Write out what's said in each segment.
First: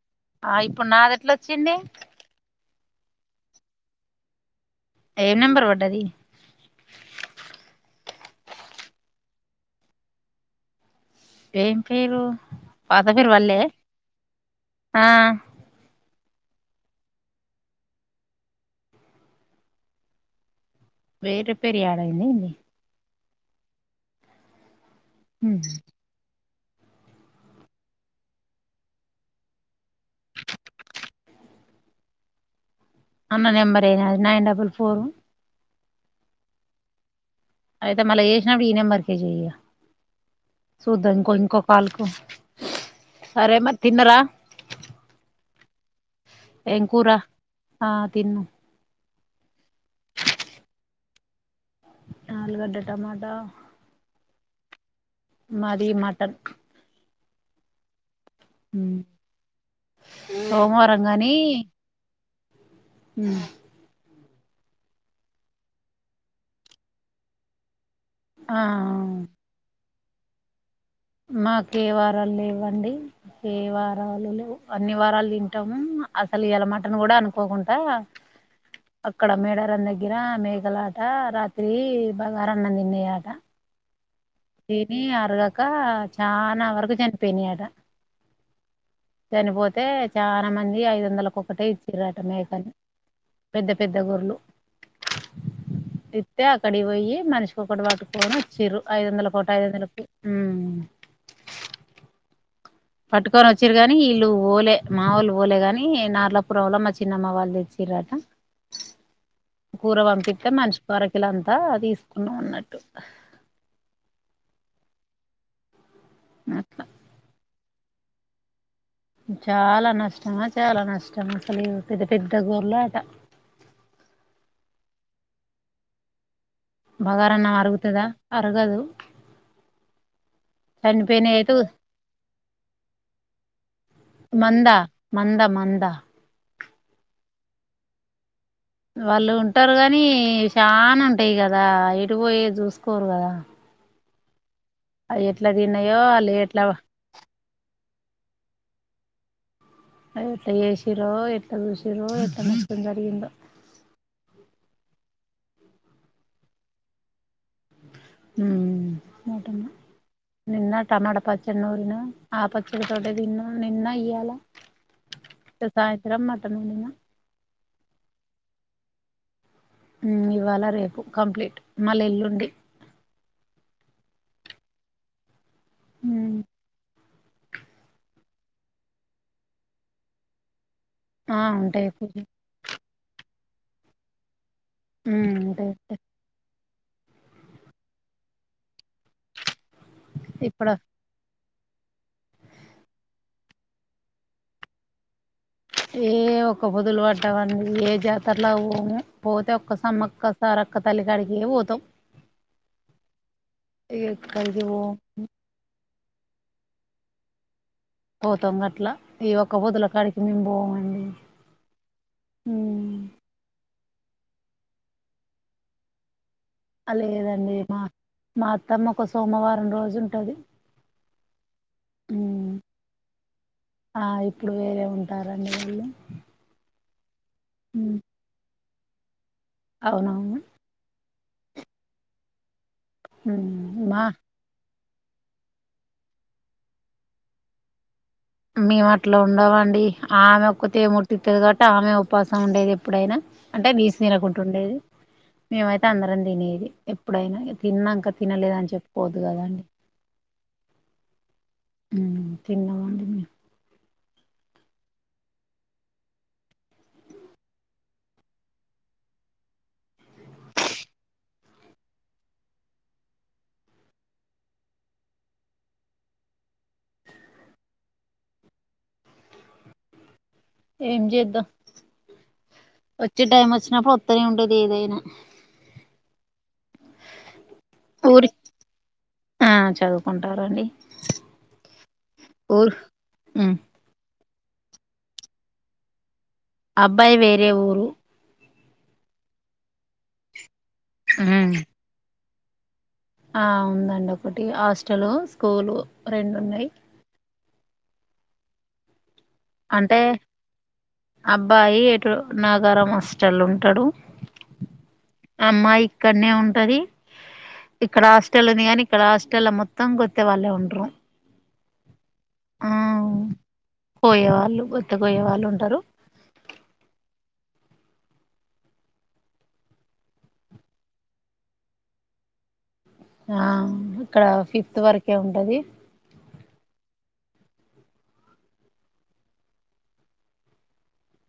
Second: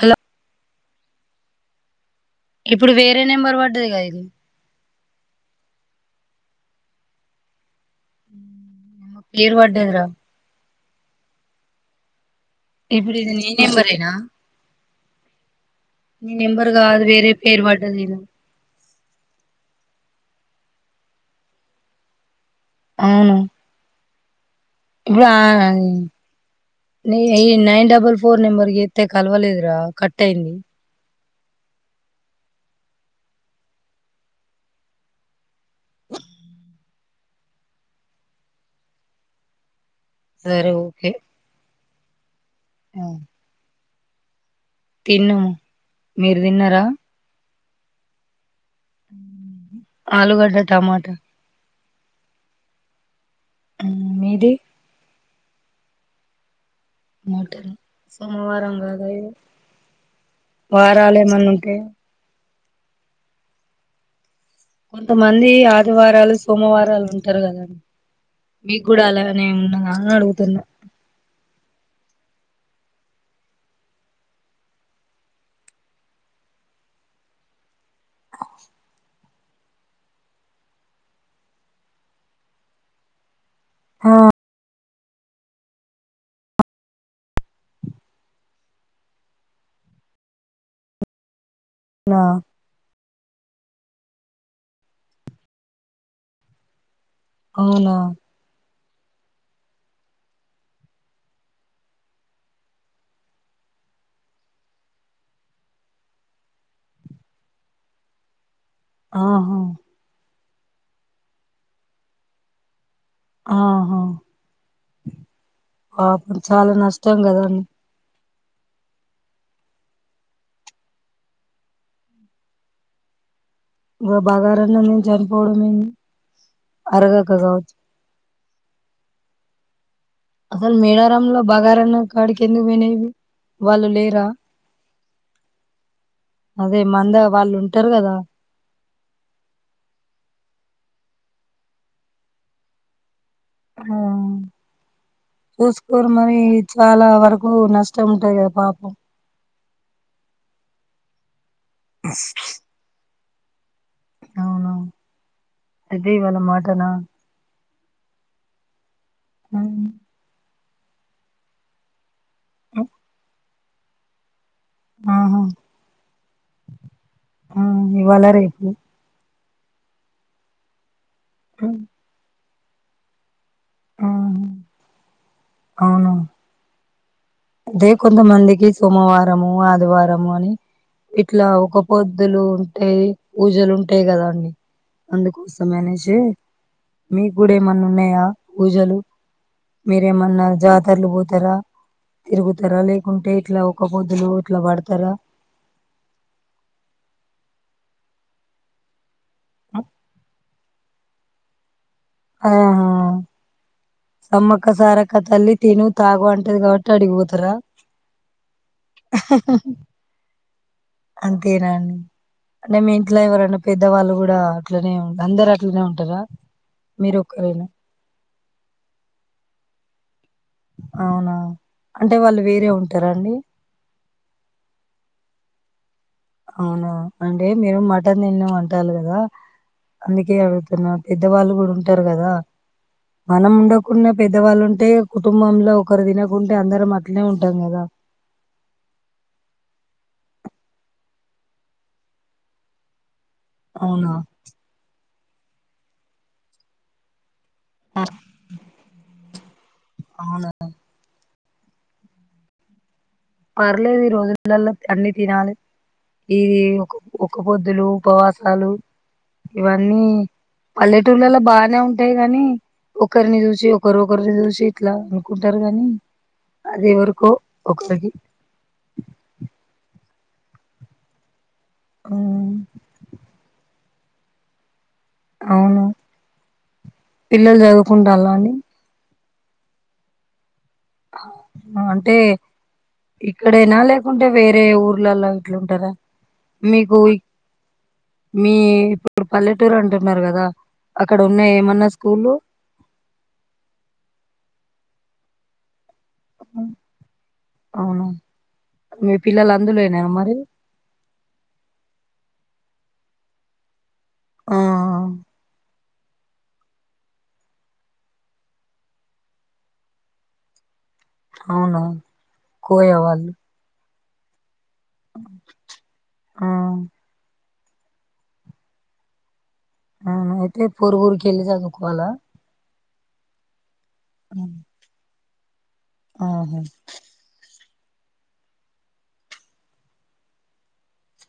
Hello ఆ ఇప్పుడు నాది ఎట్లొచ్చింది ఇప్పుడు వేరే నెంబర్ పడ్డదిగా ఇది ఏ నెంబర్ పడ్డది ఉమ్ ఏమో పేరు పడ్డదిరా ఏం పేరు పాత ఇప్పుడు పేరు ఇది నీ వల్లే నెంబర్ ఏ నా ఆ నీ నెంబర్ కాదు వేరే పేరు పడ్డది ఈడ వేరే పేరు యాడ్ అయిందా ఏంది అవును ఇప్పు [unintelligible] నీ ఈ నైన్ డబల్ ఫోర్ నంబర్ కి చెత్తే కలవలేదురా కట్ అయింది అన్న నెంబర్ ఏ నా అది నైన్ డబుల్ ఫోరు అయితే మళ్ళా చేసినప్పుడు ఈ నెంబర్ కే చెయ ఇగ సరే ఓకే చూద్దాం ఇంకో ఇంకో కాల్ కు సరే మరి తిన్నరా తిన్నాం మీరు ఏం తిన్నారా కూర ఆ తిన్నం ఆలూగడ్డ టమాటా ఆలుగడ్డ టమాటా ఉం మీది మాది మటన్ మోటన్ సోమవారం కాద సోమవారం వారాలేమన్న ఉంటే ఉం కొంతమంది ఆదివారాలు సోమవారాలు ఉంటారు కదా ఆ మీకు కూడా అలానే ఉన్నదా అని అడుగుతున్నా మాకే వారాలు లేవండి ఏ వారాలు లేవు అన్ని వారాలు తింటాము అసలు ఇయల మటన్ కూడా అనుకోకుండా అక్కడ మేడారం దగ్గర మేక లట రాత్రి బగారన్నం తిన్నయి అట ఆ తిని అరగక చాలా వరకు చనిపోయినయి ఆట చనిపోతే చాలా మంది ఐదు వందలకొక్కటే ఇచ్చ్రట అవునా మేకని పెద్ద పెద్ద గోర్రులు ఇత్తే అక్కడికి పోయి మనిషికొకటి అవునా పట్టుకొని వచ్చిర్రు ఐదు వందల ఒకటి ఐదు వందల కి ఉం పట్టుకొని వచ్చిరు కాని వీళ్ళు పోలే మా వోళ్లు పోలే గాని నార్లపురంలో మా చిన్నమ్మ వాళ్ళు తెచ్చి రట ఆహా కూర పంపిత్తే మనిషి కో ఆర కిలో అంత తీసుకున్నం అన్నట్టు ఆహా పాపం అట్లా చాలా నష్టం కదా చాలా నష్టమా చాలా నష్టం అసలు పెద్ద పెద్ద గోర్రులు అట ఇగ బగారన్నం తిని చనిపోవడం ఏంది అరగక బగారన్నం కావచ్చు అరుగుతుదా అరగదు అసలు చనిపోయినవి మేడారంలో అయితే బగారన్నం కాడికి కేందుకు పోయినవి ఇవి వాళ్ళు లేరా మంద మంద మంద అదే మంద వాళ్ళు ఉంటరు కదా వాళ్ళు ఉంటారు గానీ చాన ఉంటాయి కదా ఎటు పోయేది చూసుకోరు కదా అవి ఎట్లా తిన్నాయో కోసుకోరు వాళ్ళు మరి ఎట్లా చాలా వరకు నష్టం ఉంటాది కదా పాపం ఎట్ల చేసిరో ఎట్ల చూసిరో ఎట్ల నష్టం జరిగిందో అవును అయితే ఇవాళ మటనా ఉం మోటమా నిన్న టమాట పచ్చడి నూరినా ఆ పచ్చడి తోటే తిన్నాం నిన్న ఇయ్యాలా ఆహా సాయంత్రం మటన్ వండిన ఉం ఇవాళ రేపు ఉం ఇవాళ రేపు కంప్లీట్ మళ్ళ ఎల్లుండి ఆహా అవును ఉమ్ అదే కొంతమందికి సోమవారము ఆదివారము అని ఆ ఇట్లా ఒక ఉంటాయి పూజ పొద్దులు ఉంటాయి పూజలు ఉంటాయి కదా అండి ఉమ్ ఉంటాయి అందుకోసమీ ఉంటాయి అనేసి మీకు కూడా ఏమన్నా ఉన్నాయా పూజలు మీరేమన్నా ఇప్పుడు జాతరలు పోతారా తిరుగుతారా లేకుంటే ఇట్లా ఒక పొద్దులు ఇట్లా పడతారా ఏ ఒకపొదులు పట్టమండీ ఏ జాతర్లకు పోము పోతే ఒక్క సమ్మక్క సారక్క తల్లి కాడికె పోతం అదే ను ఎక్కడికి సమ్మక్క పో సారక్క తల్లి తిను తాగు అంటది కాబట్టి అడిగిపోతారా పోతాం గట్ల ఈ ఒకపొదుల కాడికి మేం బోము అంతేనాండి అంటే మీ ఇంట్ల ఎవరన పెద్దవాళ్ళు కూడా అట్లనే ఉం అందరు అట్లనే ఉంటరా అ లేదండి మా మా అత్తమ్మ ఒక సోమవారం రోజు ఉంటది అవునా అంటే వాళ్ళు ఉమ్ వేరే ఉంటరా అండి ఏం అవునా అంటే మీరు మటన్ తిన్నం అంటలు కదా అందుకే అవునవును అడుగుతున్న పెద్దవాళ్ళు కూడా ఉంటారు కదా మనం ఉమ్ మా ఉండకున్న పెద్దవాళ్ళు ఉం అంటే కుటుంబంలో ఒకరు తినకుంటే అందరం అట్లనే ఉంటం కదా మే అట్ల ఉండమండి ఆమె ఒక్కతె ముట్టితది కాబట్టి ఆమె ఉపాసం ఉండేది ఎప్పుడైనా అంటే నీస్ అవునా తినకుంట ఉండేది మేమైతే అందరం తినేది ఎప్పుడైనా తిన్నంక తినలేదని చెప్పుకోవద్దు కదండి అవునా ఊ తిన్నమంటేనే పర్లేదు ఈ రోజులల అన్ని తినాలే ఇది ఒక ఒక పొద్దులు ఉపవాసాలు ఇవన్నీ పల్లెటూళ్లల బానే ఉంటయి గని ఒకరిని చూసి ఒకరు ఒకరిని చూసి ఇట్ల అనుకుంటారు గాని అది ఎవరికో ఒకరికి ఏం చేద్దాం ఉమ్, వచ్చే టైం వచ్చినప్పుడు వత్తనే ఉంటది ఏదైనా అవును పిల్లలు ఊరి చదువుకుంటలా అండి ఆ చదువుకుంటరాండి అంటే ఉమ్ ఇక్కడేనా లేకు కుంటే వేరే ఊర్లలా ఇట్ల ఉంటరా అబ్బాయి వేరే ఊరు మీ ఇప్పుడు పల్లెటూరు అంటున్నారు కదా అక్కడ ఉమ్ ఉన్నాయ ఏమన్న స్కూల్ లు ఆ ఉందండి ఒకటి హాస్టలు స్కూలు రెండున్నయి అవును మీర్ అంటే అబ్బాయి ఎటుర్ నాగారం హస్టల్ ఉంటడు ఆ ఆ! అమ్మాయి ఇక్కనే ఉంటది ఇక్కడ హాస్టల్ ఉంది కానీ ఇక్కడ హాస్టల్ మొత్తం గొత్తే వాళ్ళే ఉంటరు అవును ఆ కోయవాళ్ళు కోయే వాళ్ళు గొత్తేకోయే వాళ్ళు ఉంటారు ఆ అ అయితే పోరుగూరుకి వెళ్లి చదుకోవాల ఆ ఇక్కడ ఫిఫ్త్ వరకే ఉంటది ఆహో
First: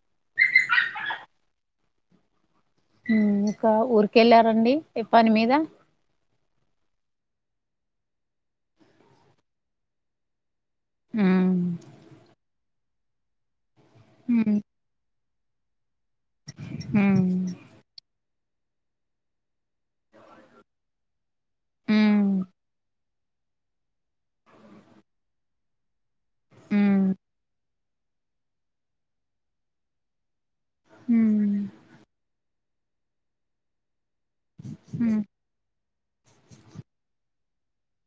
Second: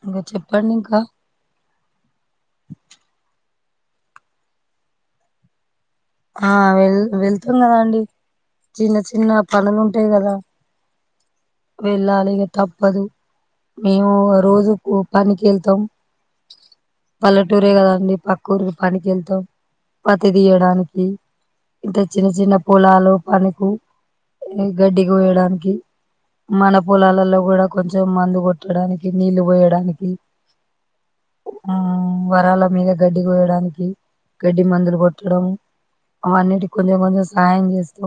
ఇంకా చెప్పండి ఇంకా ఇంకా ఊర్కెళ్ళారండి ఏప్పని మీద ఆ వెల్ వెళ్తున్నరాండి చిన్న చిన్న పనులు ఉంటాయి కదా ఉమ్ వెళ్ళాలి ఇగ తప్పదు మేము ఉమ్ రోజుకు పనికి వెళ్తాం ఉమ్ పల్లెటూరే కదాండి పక్క ఊరికి పనికి వెళ్తాం పతి తీయడానికి ఇంత చిన్న ఉమ్ చిన్న పొలాలు పనుకు ఇది గడ్డి కోయడానికి మన పొలాలలో కూడా కొంచెం మందు కొట్టడానికి నీళ్లు పోయడానికి ఉమ్ ఊ వరాల మీద గడ్డి కోయడానికి గడ్డి మందులు ఉమ్ కొట్టడం అవన్నిటి కొంచెం కొంచెం సాయం చేస్తూ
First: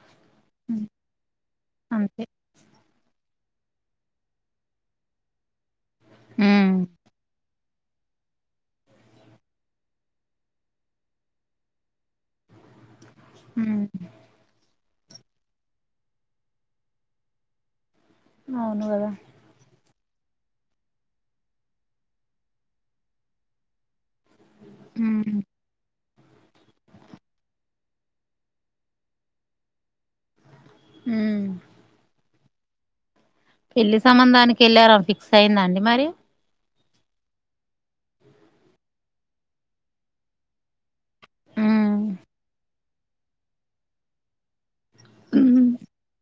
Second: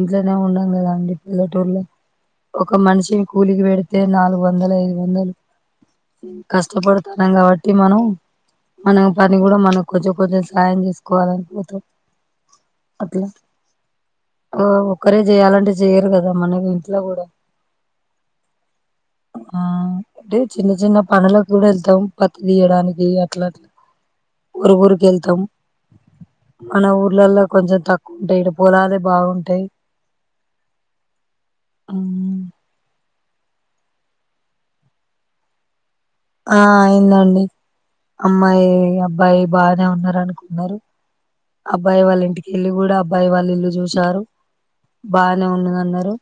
ఇంట్లోనే ఉన్నాం ఉమ్ కదా అండి పిల్లటూర్లో అంతే ఒక మనిషిని కూలికి పెడితే నాలుగు వందలు ఐదు వందలు ఉమ్ కష్టపడుతాన్నాం కాబట్టి మనం మనం పని కూడా మనం కొంచెం కొంచెం సాయం చేసుకోవాలనుకుతాం అట్లా ఉమ్ ఒకక్కరే చేయాలంటే చెయరు కదా మనకి ఇంట్లో కూడా అవును కదా ఆ అంటే చిన్న చిన్న పనులకు కూడా వెళ్తాం పత్త తీయడానికి అట్లా అట్లా ఉఊరు ఊరుక వెళ్తాం ఉమ్ మన ఊర్లలో కొంచెం తక్కువ ఉంటాయి ఇడ పోలాదే బాగుంటాయి అ ఉమ్, పెళ్లి సంబంధానికి వెళ్ళారా ఫిక్స్ అయిందా అండి మరి ఆ అయిందండి అమ్మాయి అబ్బాయి బానే ఉన్నారు అనుకున్నారు అబ్బాయి ఉమ్ వాళ్ళ ఇంటికి వెళ్ళి కూడా అబ్బాయి వాళ్ళు ఇల్లు చూశారు బానే ఉన్నది అన్నారు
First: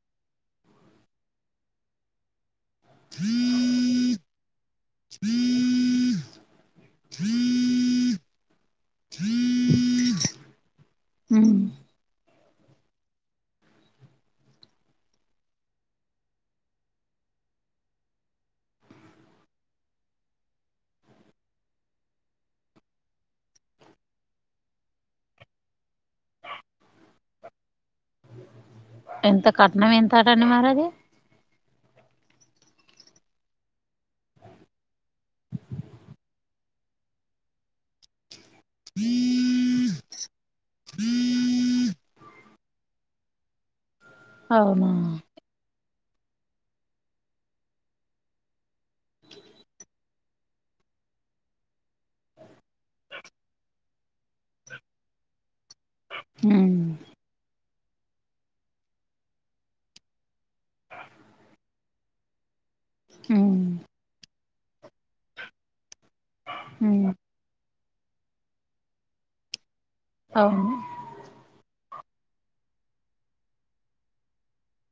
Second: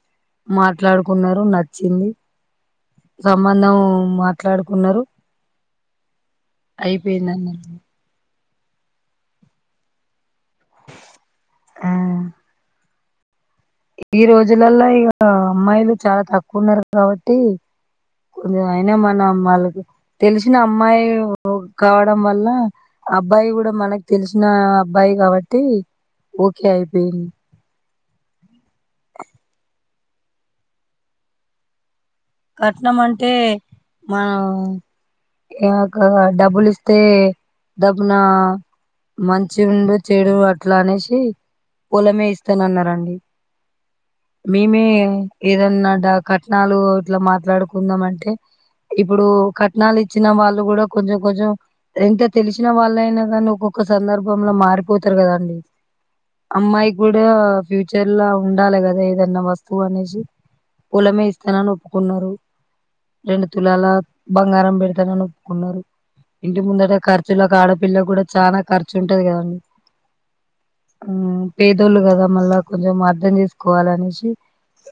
మాట్లాడుకున్నారు నచ్చింది సంబంధం మాట్లాడుకు కున్నారు అయిపోయింద హ ఆ ఈ రోజులలో ఇక అమ్మాయిలు చాలా తక్కువ ఉన్నారు కాబట్టి కొది అయినా మన అమ్మలకి తెలిసిన అమ్మాయి కావడం వల్ల అబ్బాయి కూడా మనకు తెలిసిన అబ్బాయి కాబట్టి ఓకే అయిపోయింది ఎంత కట్నం ఎంతటండి మరి అది కట్నం అంటే మనం ఇక డబ్బులి ఇస్తే డబ్బున మంచి ఉండు చెడు అట్లా అనేసి పొలమే ఇస్తానన్నండి మేమే అవునా ఏదన్నా ఇ కట్నాలు ఇట్లా మాట్లాడుకుందాం అంటే ఇప్పుడు కట్నాలు ఇచ్చిన వాళ్ళు కూడా కొంచెం కొంచెం ఎంత తెలిసిన వాళ్ళ అయినా కా ను్వు ఒక సందర్భంలో మారిపోతారు కదాండి ఉమ్ అమ్మాయి కూడా ఫ్యూచర్లా ఉండాలి కదా ఏదన్నా వస్తువు అనేసి పూలమే ఇస్తానని ఒప్పుకున్నారు రెండు ఉమ్ తులాల బంగారం పెడతానని ఒప్పుకున్నారు ఇంటి ముందటే ఉమ్ ఖర్చులో ఆడపిల్లకి కూడా చాలనా ఖర్చు ఉంటది కదండి అవును ఉమ్, పేదోళ్ళు కదా మళ్ళా కొంచెం అర్ధం చేసుకోవాలి అనేసి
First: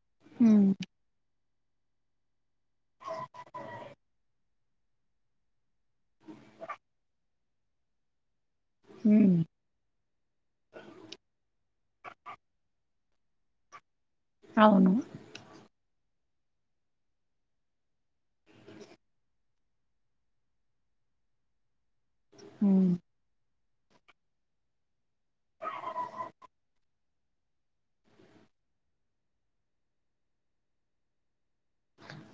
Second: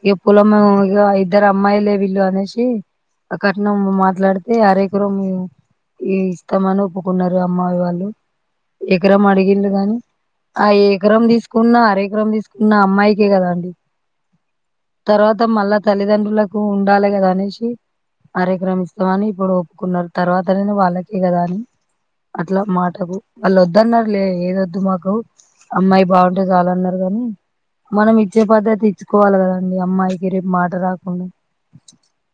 ఇక పొల మ ఉమ్ ఇక ఇద్దరు అమ్మాయిలే వీళ్ళు అనేసి అక్కట్న మాట్లాడితే అరేకరు ఈ ఇస్తామని ఒప్పుకున్నారు అమ్మయి వాళ్ళు ఎకరం ఉమ్ అడిగళ్ళు గాని ఆ ఎకరం తీసుకున్న అర ఎకరం తీసుకున్న అమ్మాయికే కదా అండి అవును తర్వాత మళ్ళా తల్లిదండ్రులకు ఉండాలి కదా అనేసి కార్యక్రమిస్తామని ఇప్పుడు ఒప్పుకున్నారు తర్వాతనేను వాళ్ళకే కదా అని అట్లా ఉమ్ మాటకు వాళ్ళు వద్దన్నారు లే ఏది వద్దు మాకు అమ్మాయి బాగుంటే చాల అన్నారు కాగానీ మనం ఇచ్చే పద్ధతి ఇచ్చుకోవాలి కదండి అమ్మాయికి రేపు మాట రాకుండా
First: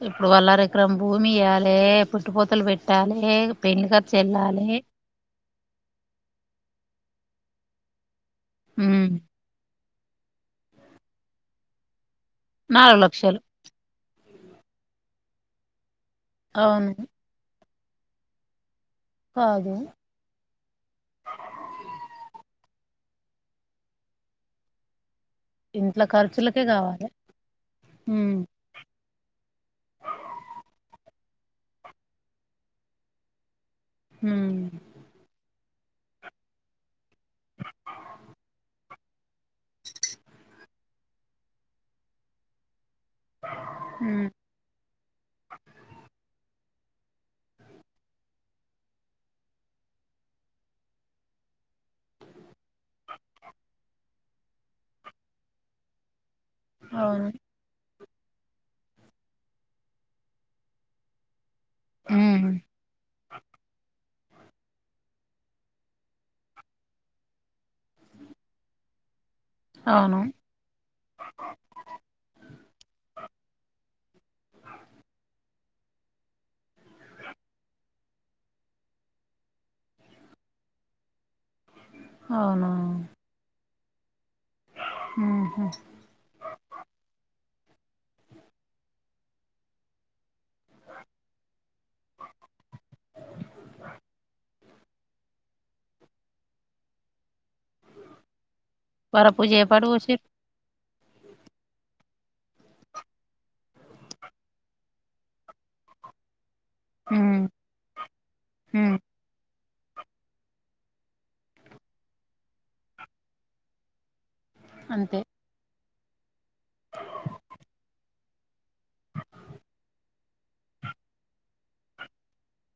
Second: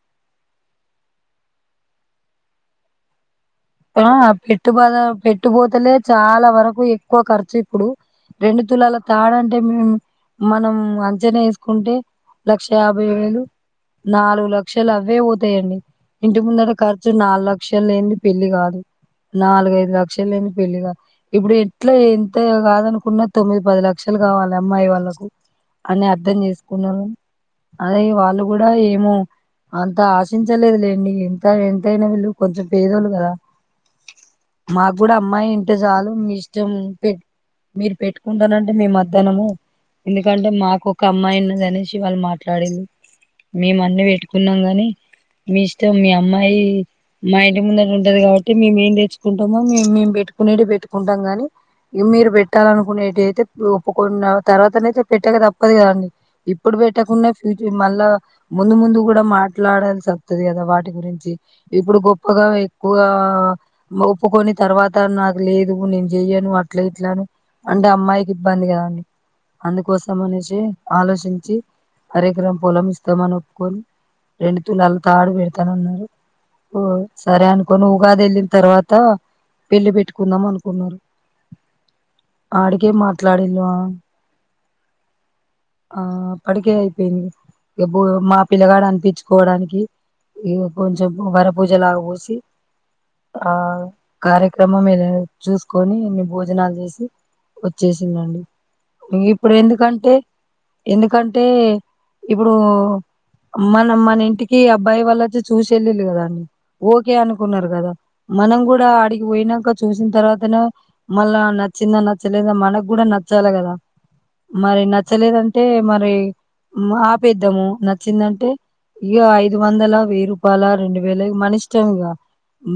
ఇప్పుడు వల్ల ర ఎకరం భూమి ఇయ్యాలి పుట్టుపోతలు పెట్టాలి ఆ పెట్టుబధ పెట్ చుట్టు పోతలే చాలా వరకు ఎక్కువ ఖర్చు ఇప్పుడు రెండు తులాల ఉమ్ తాడంటే మేము మనం అంచనా వేసుకుంటే లక్ష నాలుగు యాభై లక్షలు వేలు నాలుగు లక్షలు అవే పోతాయండి ఇంటి ముంద అవును ఖర్చు నాలుగు లక్షలు లేంది పెళ్లిి కాదు కాదు నాలుగైదు లక్షలేని పెళ్లిగా ఇప్పుడు ఎట్లా ఎంత కాదు అనుకున్న తొమ్మిది పది లక్షలు కావాలి అమ్మాయి వాళ్ళలకు ఇంట్ల అని అర్థం ఖర్చులకే చేసుకున్నారు కావాలే అదే ఉమ్ వాళ్ళు కూడా ఏమో అంత ఆశించలేదులేండి తా ఎంతైనా వీళ్ళు కొంచెం పేదోళ్లు కదా ఉమ్ మాకు కూడా అమ్మాయి అంటే చాలు మీ ఇష్టం పెట్ మీరు పెట్టుకుంటానంటే మేము వద్దనము ఎందుకంటే మాకు ఒక అమ్మాయిన్నదనేసి వాళ్ళు మాట్లాడి మేము అన్ని ఉమ్ పెట్టుకున్నాం గాని మీ ఇష్టం మీ అమ్మాయి మా ఇంటి ముందర ఉంటది కాబట్టి మేమే తెర్చ్చుకుంటామో మేము మేము పెట్టుకునేడే పెట్టుకుంటాం గాని ఇ మీరు పెట్టాలనుకునేటి అయితే ఒప్పు కొ తర్వాతయితే పెట్టాక తప్పదు కదండి ఇప్పుడు అవును పెట్టకుండా ఫ్యూచర్ మళ్ళా ముందు ముందు కూడా మాట్లాడాల్సి వస్తుది కదా వాటి గురించి ఇప్పుడు గొప్పగా ఉమ్ వై గా ఒప్పుకొని తర్వాత నాకు లేదు నేను చెయ్యను అట్లా ఇట్లాని అంటే అమ్మాయికి ఇబ్బంది కదండి అందుకోసం అవును అనేసి ఆలోచించి అరెకరం పొలం ఇస్తామని ఒప్పుకొని రెండు తులాల తాడు పెడతానన్నారు ఓ సరే అన కొను ఉగాది వెళ్ళిన తర్వాత పెళ్లి పెట్టుకుందాం అనుకున్నారు అవునా అడికే మాట్లాడిల్వా ఉహు ఆ అప్పటికే అయిపోయింది ఇబ్బు మా పిల్లగాడు అనిపించుకోవడానికి ఇగా కొంచెం వరపూజలాగా పూసి ఆ కార్యక్రమం మీ చూసుకొని ఇని భోజనాలు చేసి వచ్చేసిందండి ఇ వరపూజ ఇప్పుడు ఏ పాట ఎందుకంటే పోసిర్రు ఎందుకంటే ఇప్పుడు అమ్మనమ్మన ఇంటికి అబ్బాయి వాళ్లచ్చ చూసి వెెళ్ళి కదా అండి ఓకే ఉమ్ అనుకున్నారు గదా మనం కూడా ఉమ్ ఆడిగి పోయినాంక చూసిన తర్వాతనా మళ్ళా నచ్చిందా నచ్చలేదా మనకు కూడా నచ్చాలి కదా మరి అంతే నచ్చలేదంటే మరి ఆపేద్దాము నచ్చింది టే ఇగా ఐదు వందల వెయ్యి రూపాయల రెండు వేల మన ఇష్టం ఇగా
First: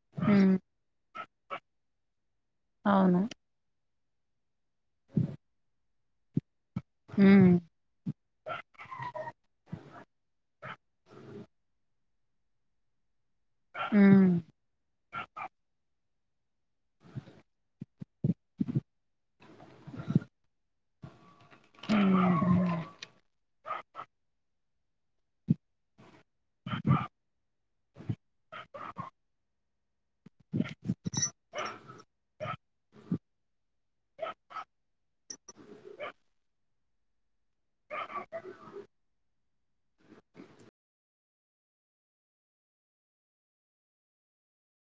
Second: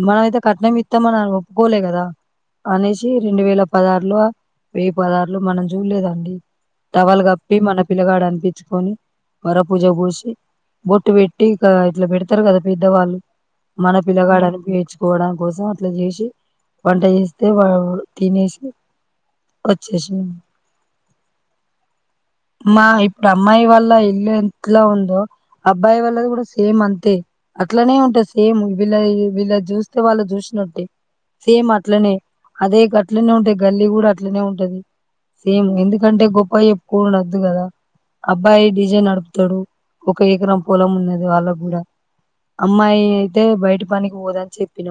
మన యైతే ఉమ్ కట్నం ఇత్తాం మన ఒప్పుకోలే గదా అనేసి అవును రెండు వేల పదహారు లో వెయ్యి పదార్లు మనం చూడలేదండి టవల్ ఉమ్ కప్పి మన పిల్లగాడు అనిపించుకొని వరా పూజా పోసి బోట్ బెట్టి ఇట్లా బ తరు గదా పెద్దవాళ్ళు మన ఉమ్ పిల్లగాడని పేర్చుకోవడం కోసం అట్లా చేసి వంట చేస్తే వా తినేసి వచ్చేసి ఉమ్ మా ఇప్పుడు అమ్మాయి వాల్లా ఇల్లు ఎట్లా ఉందో అబ్బాయి వాల్లది కూడ్ సేమ్ అంతే అట్లానే ఉంటా సేమ్ వీళ్ళ వీళ్ళది చూస్తే వాళ్ళ చూసినట్టే సేమ్ అట్లనే అదే గట్లనే ఉంటే గల్లీ కూడా అట్లనే ఉంటది సేమ్ ఎందుకంటే గొప్పయి చెప్పుకోవద్దు కదా అబ్బాయి డిజే నడుపుతాడు ఒక ఎకరం పొలం ఉన్నది వాళ్ళకు కూడా అమ్మాయి అయితే బయట పనికి పోదని చెప్పినాం